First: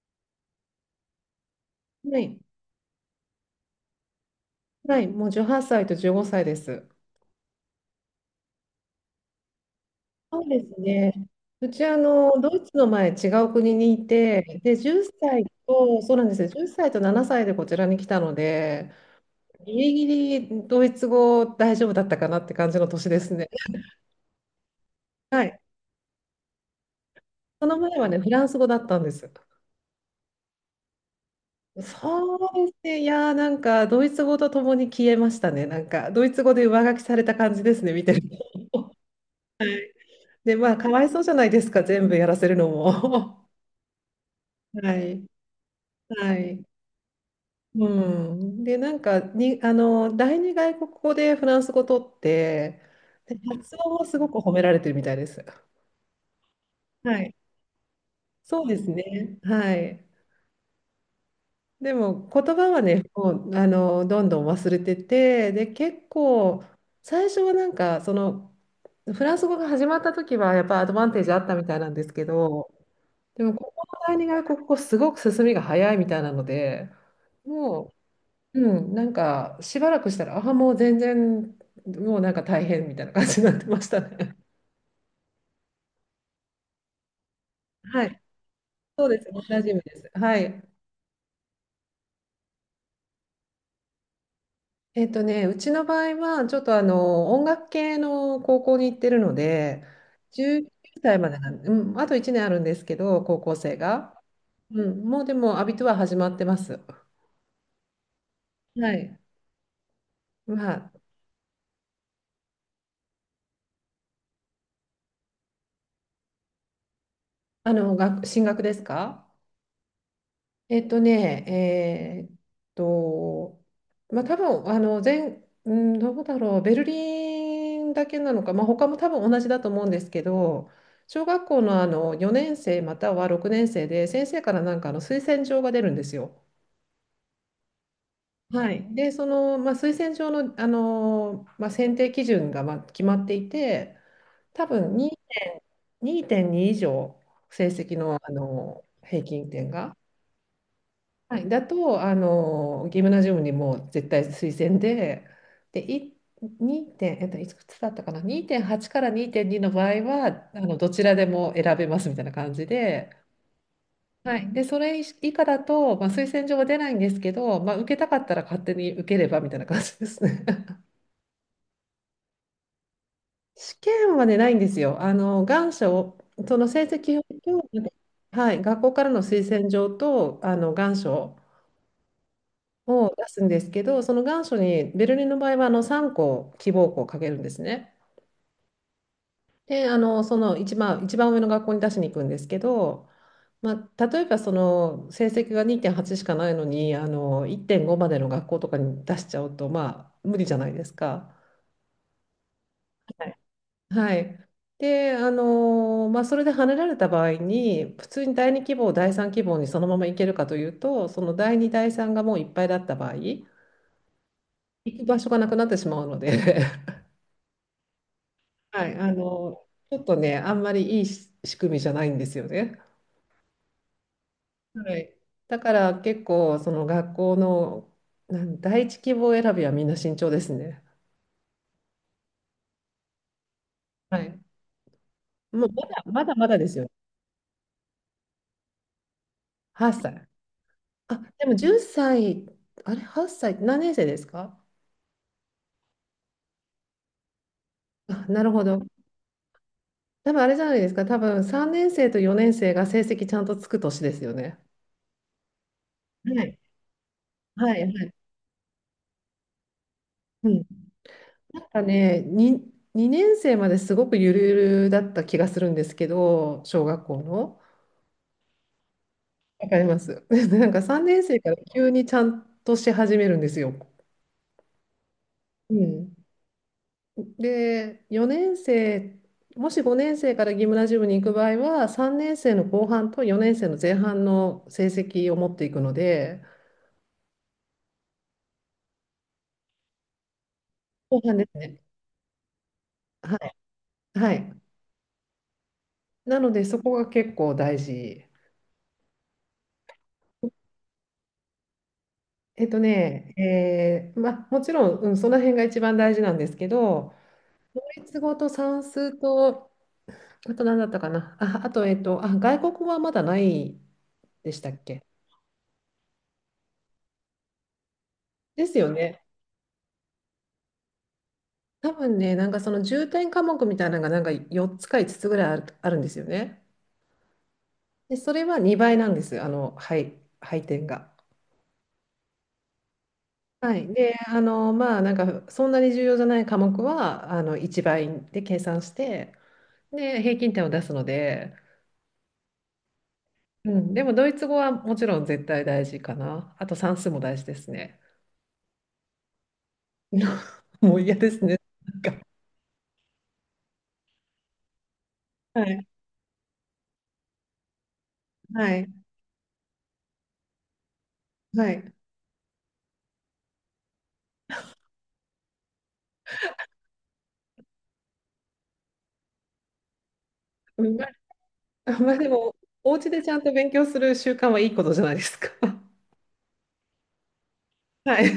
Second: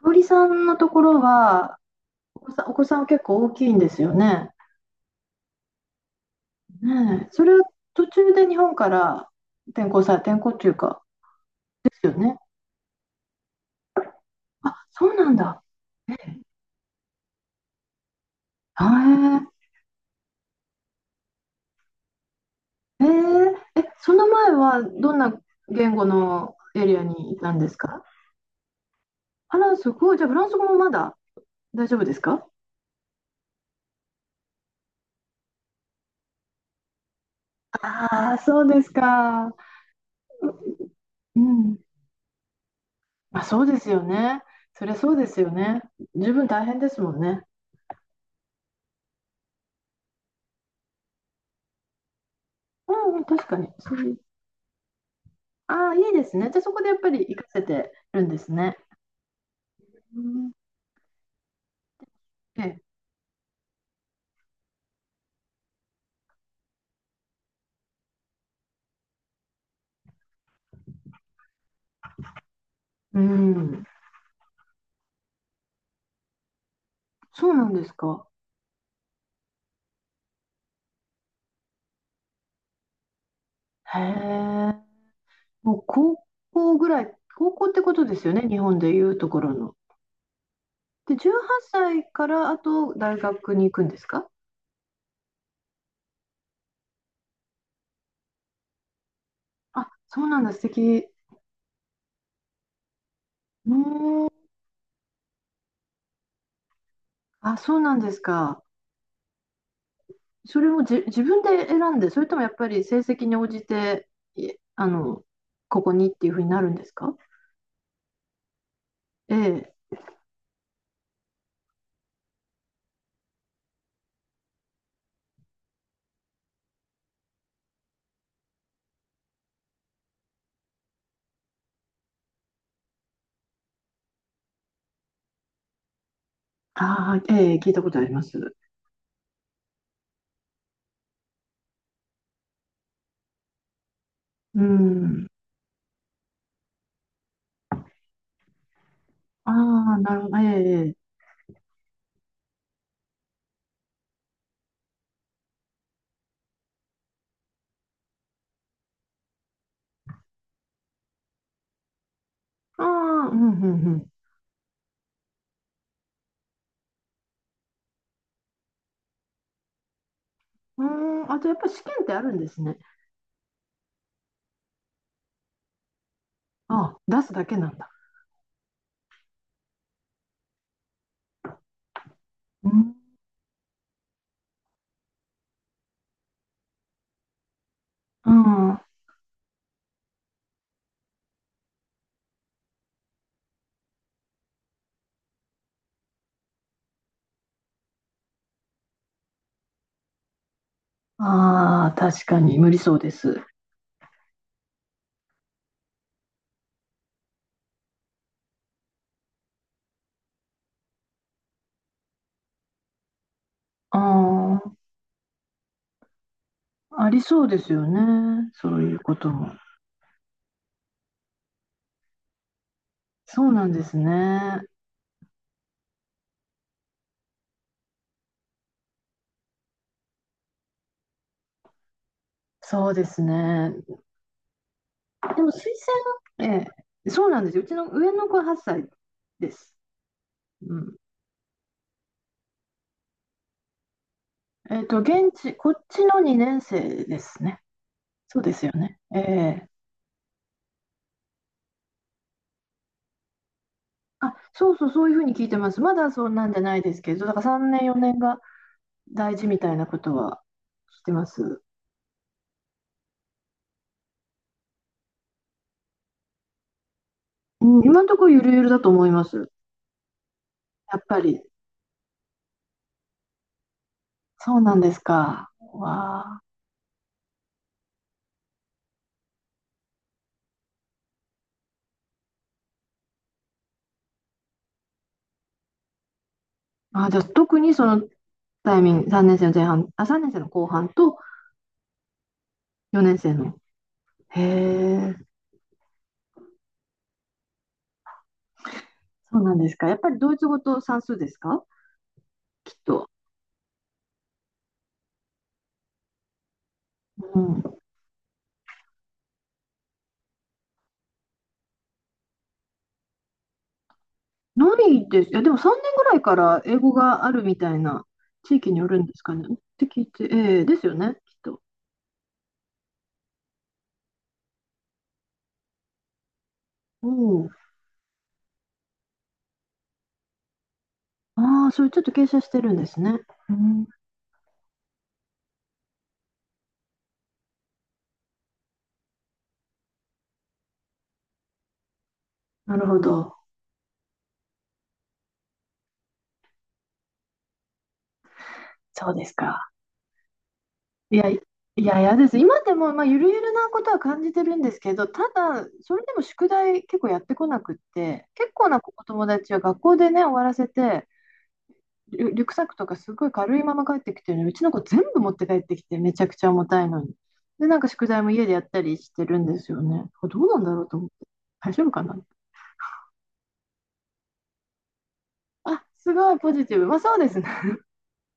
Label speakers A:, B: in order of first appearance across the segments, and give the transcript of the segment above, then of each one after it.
A: 香織さんのところは、
B: はい、
A: お子さんは結構大きいんですよね。
B: はい、もう18歳と15歳です。
A: ねえ、それは途中で日本から転校され、転
B: そう
A: 校っ
B: で
A: ていう
B: す
A: か、
B: ね。うち、
A: ですよね。
B: ドイツの前、違う国にいて、で、
A: あ、
B: 10
A: そうなん
B: 歳
A: だ。
B: と、そうなんですよ、歳と7歳でこちらに来たの
A: は
B: で、
A: い。
B: ギリギリドイツ語大丈夫だったかなって感じの
A: え
B: 年ですね。
A: え、その前はどんな
B: はい。
A: 言語のエリアにいたん
B: そ
A: です
B: の前
A: か？
B: はね、フランス語だったんです。
A: あら、すごい。じゃあ、フランス語もまだ大丈夫です
B: そ
A: か？
B: うですね、いやー、なんか、ドイツ語とともに消えましたね。なんか、ドイツ語で上書きされた感じですね、見てる
A: ああ、そう
B: と。
A: ですか。
B: で、まあ、かわいそうじゃ
A: う
B: ないです
A: ん。
B: か、全部やらせるの
A: ま
B: も。
A: あ、そうですよね。そりゃ
B: は
A: そうで
B: い。
A: すよね。十
B: は
A: 分大
B: い。
A: 変ですもんね。
B: うん、でなんかにあの第二外国語でフランス語取って
A: うん、うん、
B: で
A: 確かに。
B: 発音はすごく褒められてるみたいです。
A: ああ、いいですね。じゃあそこでやっぱ
B: は
A: り活
B: い、
A: かせてるんです
B: そう
A: ね。
B: ですね。はい。
A: うん、
B: でも言葉
A: え、
B: はね、もうどんどん忘れてて、で結構最初はなんかそのフランス語が始まった時はやっぱアドバンテージあったみたいなんですけど、
A: う
B: でもこ
A: ん、
B: この第二外国語すごく進みが早いみたいなので、
A: そうなんで
B: も
A: すか。
B: うう、なんかしばらくしたら、ああ、もう全然、もうなんか大変みたいな感じになってまし
A: へ
B: たね。
A: え。もう高校ぐらい、高校ってこ と
B: は
A: で
B: い、
A: すよね、日本でい
B: そう
A: う
B: です、
A: とこ
B: 同
A: ろ
B: じ
A: の。
B: です。はい。
A: で、18歳からあと大学に行くんですか？
B: ね、うちの場合は、ちょっと音楽系の高校に行ってるので、
A: あ、そうなんだ、素
B: 19
A: 敵。
B: 歳までなん、うん、あと1年あるんですけど、高校
A: う
B: 生が。
A: ーん、
B: うん、もうでも、アビトゥア始まってます。
A: あ、そうなんですか。
B: はい。
A: それ
B: ま
A: も
B: あ、
A: じ、自分で選んで、それともやっぱり成績に応じて、いあの、ここにっていうふうになるんですか？
B: 学進学ですか？
A: ええ。
B: えっとね、えーっと、まあ多分あの全、うん、どうだろう、ベルリンだけなのか、まあ他も多分同じだと思うんですけど、小学校の、4年生または6年生で先生からなんか推薦状が出るんですよ。
A: ああ、ええ、聞いたことあります。
B: はい。で、その、まあ、推薦状の、まあ、選定基準がまあ決まっていて、
A: う
B: 多分
A: ん。
B: 2.2以上成績の、平均
A: あ
B: 点が。
A: あ、なるほど。ええ、ええ、
B: はい、だと、ギムナジウムにもう絶対推薦で、で、2点、いくつだったかな、2.8から2.2の場合は、どちらでも選べますみたいな感じ
A: あ
B: で、
A: あ、うん、うん、
B: はい、で、それ以下だと、まあ、推薦状は出ないんですけど、まあ、受けたかったら勝手に受ければみたいな感じですね。
A: う ん。うーん、あとやっぱり試験ってあるんですね。
B: 試験はね、ないんですよ。願書を、その成
A: あ、
B: 績
A: 出す
B: 表
A: だけな
B: と、
A: んだ。
B: はい、学校からの推薦状と、願書
A: うん。
B: を出すんですけど、その願書にベルリンの場合は3校希望校をかけるんですね。
A: うん、あ
B: で、その一番上の学校に出しに行くんですけど、まあ、例えばその成績が2.8しかないのに1.5までの学校とかに出しちゃうと、まあ、無理じゃないですか。
A: あ、確かに無理そうです。
B: はい、で、まあ、それで跳ねられた場合に普通に第2希望第3希望にそのまま行けるかというとその第2第3がもういっぱいだった場合行
A: ああ、
B: く場所がなくなってしまうので、
A: ありそうですよね、そう
B: はい、
A: いうことも。
B: ちょっとね、あんまりいいし仕組みじゃないんですよね。
A: そうなんですね。
B: はい。だから結構、その学校の、第一希望選びはみんな慎重ですね。
A: そうですね。
B: はい。
A: でも推
B: もうまだまだま
A: 薦、
B: だ
A: え
B: ですよ。
A: え、そうなんですよ。うちの上の子は8歳です。
B: 8歳。
A: うん。
B: あ、でも10歳、あれ、8歳、何年生ですか？
A: 現地、こっちの2年生ですね。
B: あ、
A: そう
B: なる
A: で
B: ほ
A: すよ
B: ど。
A: ね。ええ。
B: 多分あれじゃないですか。多分3年生と4年生が成績ちゃんとつく年ですよ
A: あ、
B: ね。
A: そうそう、そういうふうに聞いてます。まだそう
B: は
A: なんじ
B: い。
A: ゃないですけど、だから3
B: はい、
A: 年、
B: は
A: 4
B: い。
A: 年が大事みたいなことは
B: うん。
A: 聞いてます。
B: なんかね、2年生まですごくゆるゆるだった気がするんですけど、小学校の。
A: うん、今のところゆるゆるだと思います。
B: わかります。なんか
A: やっ
B: 3
A: ぱ
B: 年
A: り。
B: 生から急にちゃんとし始めるんですよ。
A: そうなんですか。
B: うん、
A: わあ。
B: で、4年生、もし5年生からギムナジウムに行く場合は、3年生の後半と4年生の前半の成績を持っていくので、
A: あ、じゃあ特にそのタイミング、3年生の前半、あ、3年生の後半と
B: 後半ですね。
A: 4年生
B: はい。
A: の。
B: は
A: へ
B: い。
A: え、
B: なので、そこが結構大事。
A: そうなんですか。やっぱりドイツ語と算数ですか？
B: えっ
A: きっ
B: と
A: と。
B: ね、えーまあ、もちろん、うん、その辺が一番大事なんですけど、
A: うん。
B: ドイツ語と算数と、あと何だったかな。あ、あと、あ、外国語はまだないでし
A: な
B: たっけ？
A: いです。いや、でも3年ぐらいから英語があるみたいな、地
B: で
A: 域に
B: す
A: よ
B: よ
A: るんです
B: ね。
A: かね、って聞いて、ええ、ですよね、きっと。
B: 多分ね、なんかその重点科目みたいなのがなんか4つか5つつぐらいあるんですよね。
A: おお。
B: で、それは2倍なんです。はい、配点が。
A: ああ、それちょっと傾斜してるんですね。う
B: は
A: ん、
B: い。で、まあ、なんかそんなに重要じゃない科目は、1倍で計算して、で、平均点を出すので、
A: なるほど。
B: うん、でもドイツ語はもちろん絶対大事かな。あと算数も大事ですね。
A: そうですか。
B: もう嫌
A: いや、
B: で
A: い
B: すね。
A: や、嫌です。今でも、まあ、ゆるゆるなことは感じてるんですけど、た
B: は
A: だ、
B: い、
A: それでも宿題結構やってこなくって、結構
B: は
A: な
B: い、
A: お友達は学校でね、終わらせて、
B: はい。
A: リュックサックとかすごい軽いまま帰ってきてるのに、うちの子全部持って帰ってきて、めちゃくちゃ重たいのに。で、なんか宿題も家でやったりしてるんですよね。これどうなんだろう
B: う
A: と
B: ん
A: 思
B: ま
A: って。大丈夫
B: あ、
A: か
B: ま
A: な？
B: あでも、お家でちゃんと勉強する習慣はいいことじゃないですか。
A: あ、すごいポジティブ。まあ、そうですね。
B: はい。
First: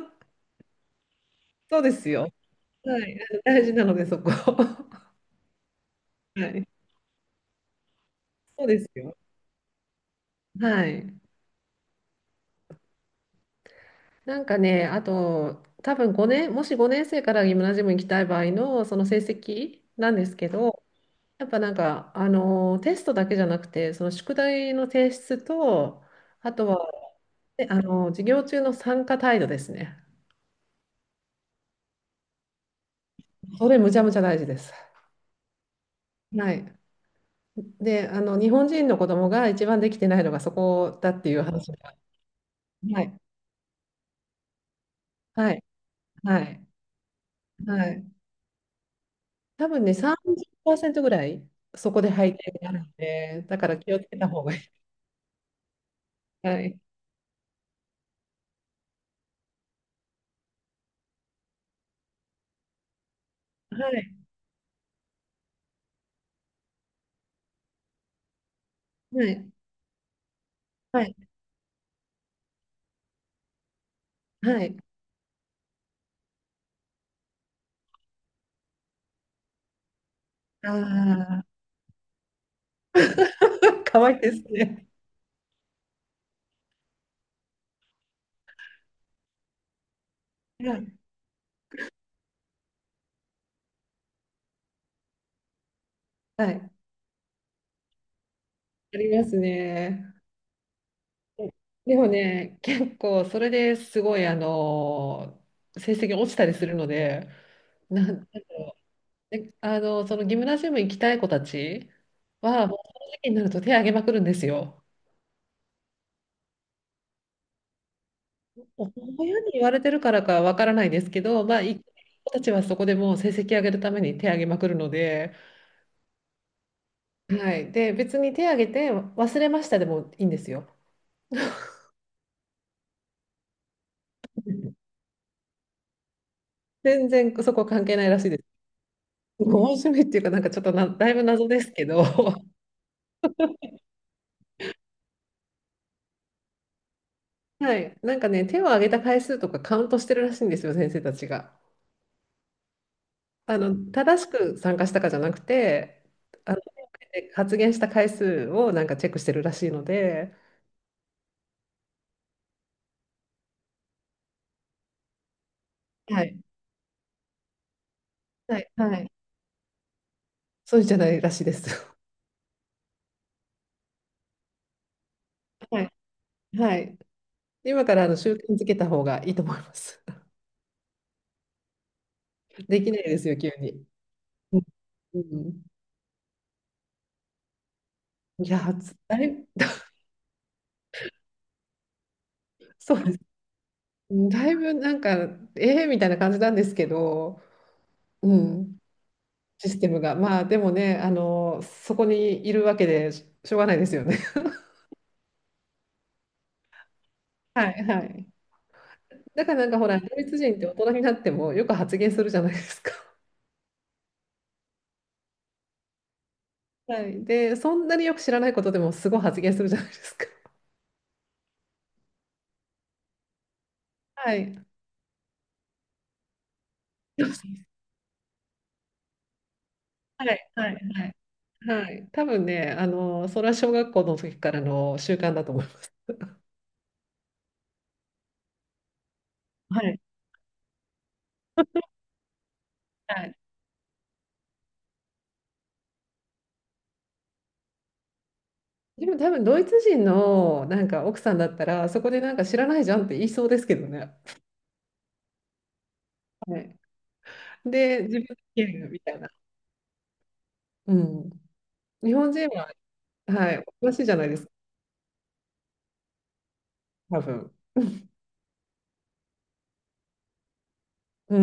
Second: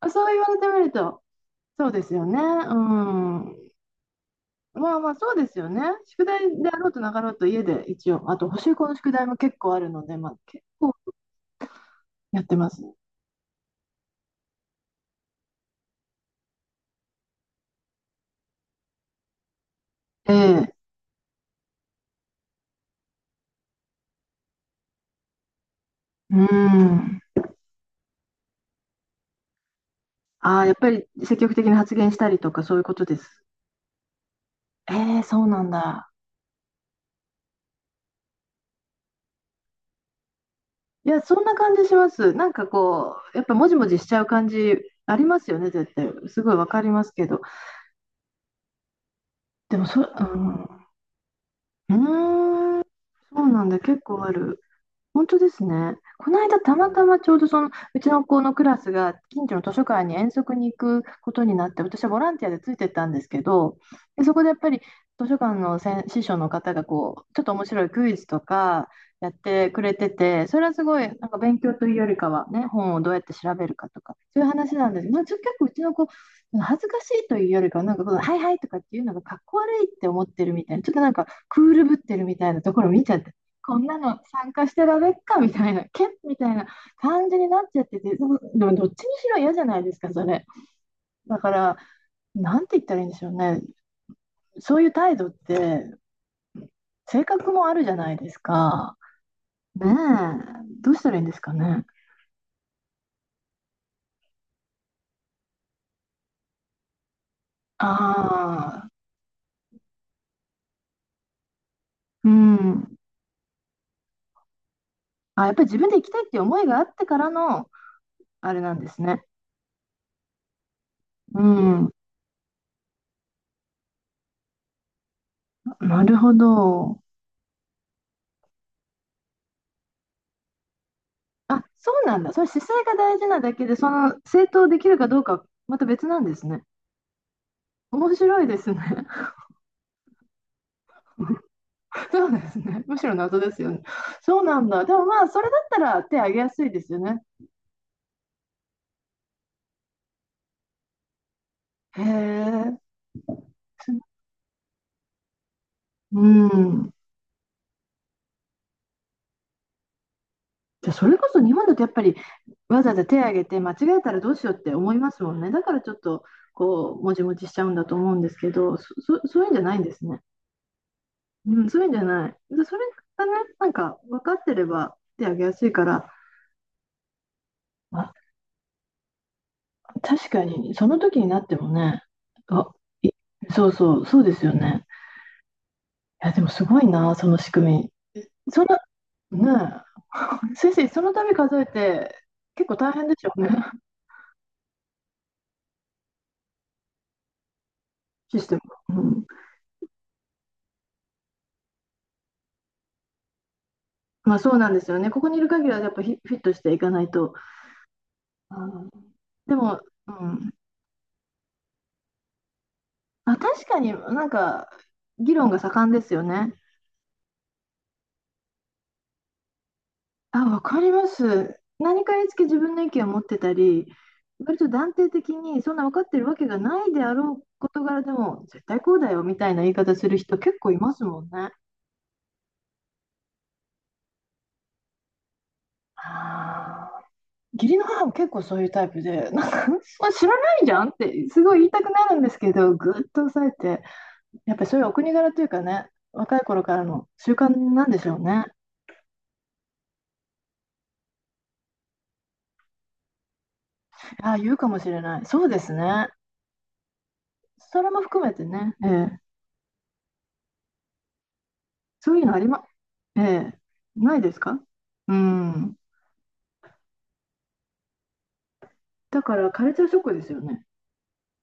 A: そう言われてみると、
B: そう
A: そう
B: で
A: で
B: す
A: すよ
B: よ。
A: ね。う
B: はい。大
A: ん。
B: 事なので、そこ。
A: まあま
B: は
A: あ、そうですよね。宿題
B: い。
A: であろうとなかろうと家で一応、あと、補
B: そう
A: 習
B: で
A: 校
B: す
A: の宿
B: よ。
A: 題も結構あるので、まあ、結
B: は
A: 構
B: い。
A: やってますね。
B: なんかね、あと、多分5年、もし5年生からギムナジウムに行きたい場合のその成績なんで
A: え
B: すけ
A: え。
B: ど、やっぱなんか、テストだけじゃなくて、その宿題の提出と、
A: う
B: あとは、
A: ん。
B: ね、授業中の参加態度ですね。
A: ああ、やっぱり積極的に発言したりとか、そういうことです。
B: それむちゃむちゃ大事です。
A: ええ、そうなんだ。
B: はい。で、日本人の子供が一番できてないのがそこだ
A: い
B: っ
A: や、
B: てい
A: そ
B: う
A: んな
B: 話
A: 感じし
B: が。
A: ます。なんか
B: は
A: こ
B: い。
A: う、やっぱもじもじしちゃう感じあります
B: は
A: よ
B: い。
A: ね、絶対。
B: は
A: すごい
B: い。
A: わかりますけど。
B: はい。多
A: で
B: 分
A: も、
B: ね、ー
A: うん、う
B: パーセントぐらいそ
A: ー
B: こで背景がある
A: ん、
B: の
A: そ
B: で、
A: う
B: だ
A: な
B: か
A: ん
B: ら
A: だ、
B: 気を
A: 結
B: つけ
A: 構
B: た
A: あ
B: 方がいい。
A: る。本当ですね。この間、
B: は
A: た
B: い。
A: またまちょうどそのうちの子のクラスが近所の図書館に遠足に行くことになって、私はボランティアでついてったんですけど、
B: はい。
A: で、そこでやっぱり図書館の先師匠の方がこう、ちょっと面白いクイズとか
B: は
A: やっ
B: い。
A: てくれてて、それはすご
B: は
A: い
B: い。
A: なんか勉強というよりかは、ね、本をどうやって調べるかとか、そういう
B: は
A: 話
B: い。
A: なんです。まあ、結構うちの子、恥ずかしいというよりかは、なんかこう、はいはいとかっていうのがかっこ悪いって思ってるみ
B: あ
A: たいな、ちょっとなんか
B: あ、
A: クールぶってるみたいなところ見ちゃって、こ んな
B: かわい
A: の
B: いです
A: 参加し
B: ね。
A: てられっかみたいな、けっみたいな感じになっちゃってて、でもどっちにしろ嫌じゃないですか、それ。
B: はい。
A: だから、なんて言ったらいいんでしょうね。そういう態度って、
B: はい。
A: 性格もあるじゃないですか。
B: あります
A: ねえ、
B: ね。
A: どうしたらいいんですかね。
B: でもね、結構それですごい、成績落ちたりするので、
A: あ
B: な、
A: あ、
B: で、そのギムナジウム行きたい子たち
A: う
B: は、もう
A: ん。
B: その時期になると手を挙げまくるんですよ。
A: あ、やっぱり自分で行きたいっていう思いがあってからの、あれなんですね。
B: 親に言われてるからかわからないですけ
A: う
B: ど、まあ、行
A: ん、
B: 子たちはそこでもう成績上げるために手を挙げまくるので、
A: なるほど。
B: はい。で、別に手を挙げて忘れましたでもいいんですよ。
A: あ、そうなんだ。それ姿勢が大事なだけで、その、正当できるかどうかはまた別なんですね。
B: 全然そこ関係ない
A: 面
B: らしいで
A: 白
B: す。
A: いですね。
B: 面しめっていうか、なんかちょっとだいぶ謎ですけど、
A: そう
B: は
A: ですね。むしろ謎ですよね。そうなんだ。でもまあ、それだったら手挙げやすいですよね。
B: い。なんかね、手を挙げた回数とかカウントしてるらしいんですよ、先生たちが。
A: へえ。
B: 正しく参加したかじゃなくて、
A: う
B: あ
A: ん。
B: で発言した回数をなんかチェックしてるらしいので、
A: じゃあそれこそ日本だとやっぱりわざわざ手挙げて間違えたらどうしようって思いますもんね。だからちょっ
B: は
A: と
B: い、
A: こう、もちもちしちゃうんだと思うんですけ
B: はい、
A: ど、そ、
B: はい、
A: そ、そういうんじゃないんですね。
B: そうじゃないらしいで
A: う
B: す。
A: ん、そういうんじゃない。で、それがね、なんか分かってれば手挙げやす い
B: は
A: か
B: い、
A: ら、
B: はい。今から
A: あ、
B: 習慣づけた方がいいと思います。
A: 確かにその時になってもね、あ、
B: できない
A: い
B: ですよ、急
A: そう
B: に。
A: そう、そうですよ
B: うん
A: ね。
B: うん
A: や、でもすごいな、その仕組み。
B: い
A: そん
B: や、
A: な、
B: だいぶ、
A: ねえ、先生、その度数えて、結構大
B: そう
A: 変
B: で
A: で
B: す。
A: しょうね、
B: だいぶなんか、ええみたいな感じなんですけど、う
A: システム。
B: ん、
A: うん。
B: システムが。まあ、でもね、そこにいるわけでししょうがないですよね。
A: まあ、そうなんですよね。ここにいる限りは、やっぱフィットしていかないと。
B: はい、はい。
A: うん、
B: だ
A: で
B: からなんか
A: も、
B: ほら、ド
A: う
B: イツ
A: ん。
B: 人って大人になってもよく発言するじゃないですか。
A: あ、確かになんか、議論が盛んですよね。
B: はい。で、そんなによく知らないことでもすごい発言するじゃないですか。
A: あ、わかります。何かにつけ自分の意見を持ってたり、
B: は
A: 割
B: い。
A: と断定的に、そんな分かってるわけがないであ
B: そう
A: ろう
B: そう
A: 事柄でも、絶対こうだよみたいな言い方する
B: は
A: 人
B: い、
A: 結
B: は
A: 構
B: い、
A: います
B: はい。
A: もんね。
B: はい。多分ね、それは小学校の時からの習慣だと思います。
A: ああ。義理の母も結構そういうタイプで、なんか、
B: はい。
A: まあ知らないじゃんって、すごい言いたくなるんですけど、ぐっと
B: はい。
A: 抑えて、やっぱりそういうお国柄というかね、若い頃からの習慣なんでしょうね。
B: でも多分ドイツ人のなんか奥さんだったら、そこでなんか知らないじゃんって言いそうですけどね。
A: ああ、言うかもしれない。そうですね。
B: はい。
A: それも
B: で、自
A: 含
B: 分
A: め
B: で
A: て
B: 言え
A: ね、え
B: るみた
A: え、
B: いな。うん。日
A: そういう
B: 本
A: のあ
B: 人
A: りま、
B: は、
A: え
B: は
A: え、
B: い、おかしいじ
A: な
B: ゃ
A: い
B: ない
A: で
B: で
A: す
B: すか、
A: か？うん。
B: 多分。
A: だから、カルチャーショックですよね。
B: う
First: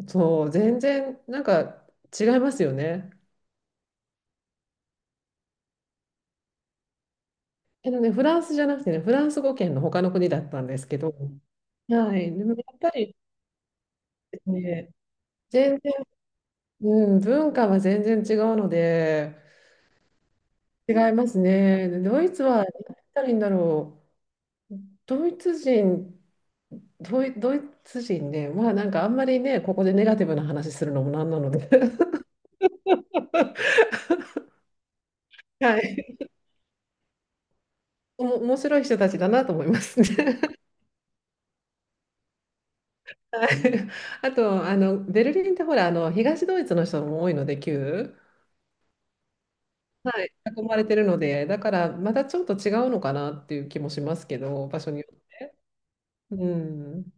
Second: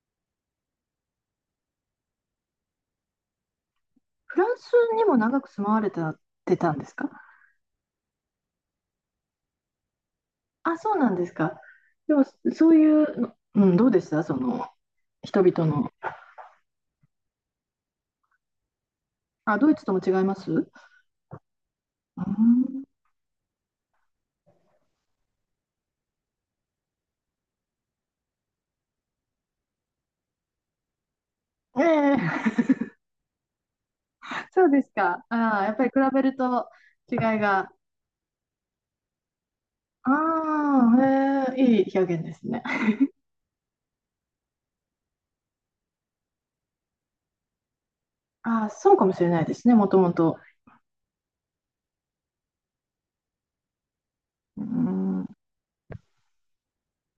B: ん。そう、全然なんか違いますよね。
A: フランスにも長く住まわれてたってたんですか？
B: フランスじゃなくてね、フランス語圏の他の国だったんで
A: あ、
B: す
A: そう
B: け
A: なん
B: ど、
A: ですか。で
B: は
A: も、
B: い、でもや
A: そう
B: っ
A: い
B: ぱり
A: うの、うん、どうでしたそ
B: です
A: の、
B: ね、
A: 人々
B: 全
A: の。
B: 然、うん、文化は全然違うので、
A: あ、ドイツとも違います？う
B: 違いますね。でド
A: ー
B: イツは、何
A: ん。
B: 言ったらいいんだろう、ドイツ人ね、まあなんかあんまりね、ここでネガティブな話するのもなんなので、
A: え え。 そうですか。ああ、やっ
B: は
A: ぱり比べ
B: い、
A: ると違いが。
B: 面白い人たちだなと思いますね。
A: ああ、ええ、いい表現ですね。
B: はい、あと、ベルリンってほら、東ドイツの人も多いので、旧。
A: ああ、そうかもしれないですね、もとも
B: はい。
A: と。
B: 囲まれてるので、だからまたちょっと違うのかなっていう気もしますけ
A: うー
B: ど、場所によっ
A: ん
B: て。うん。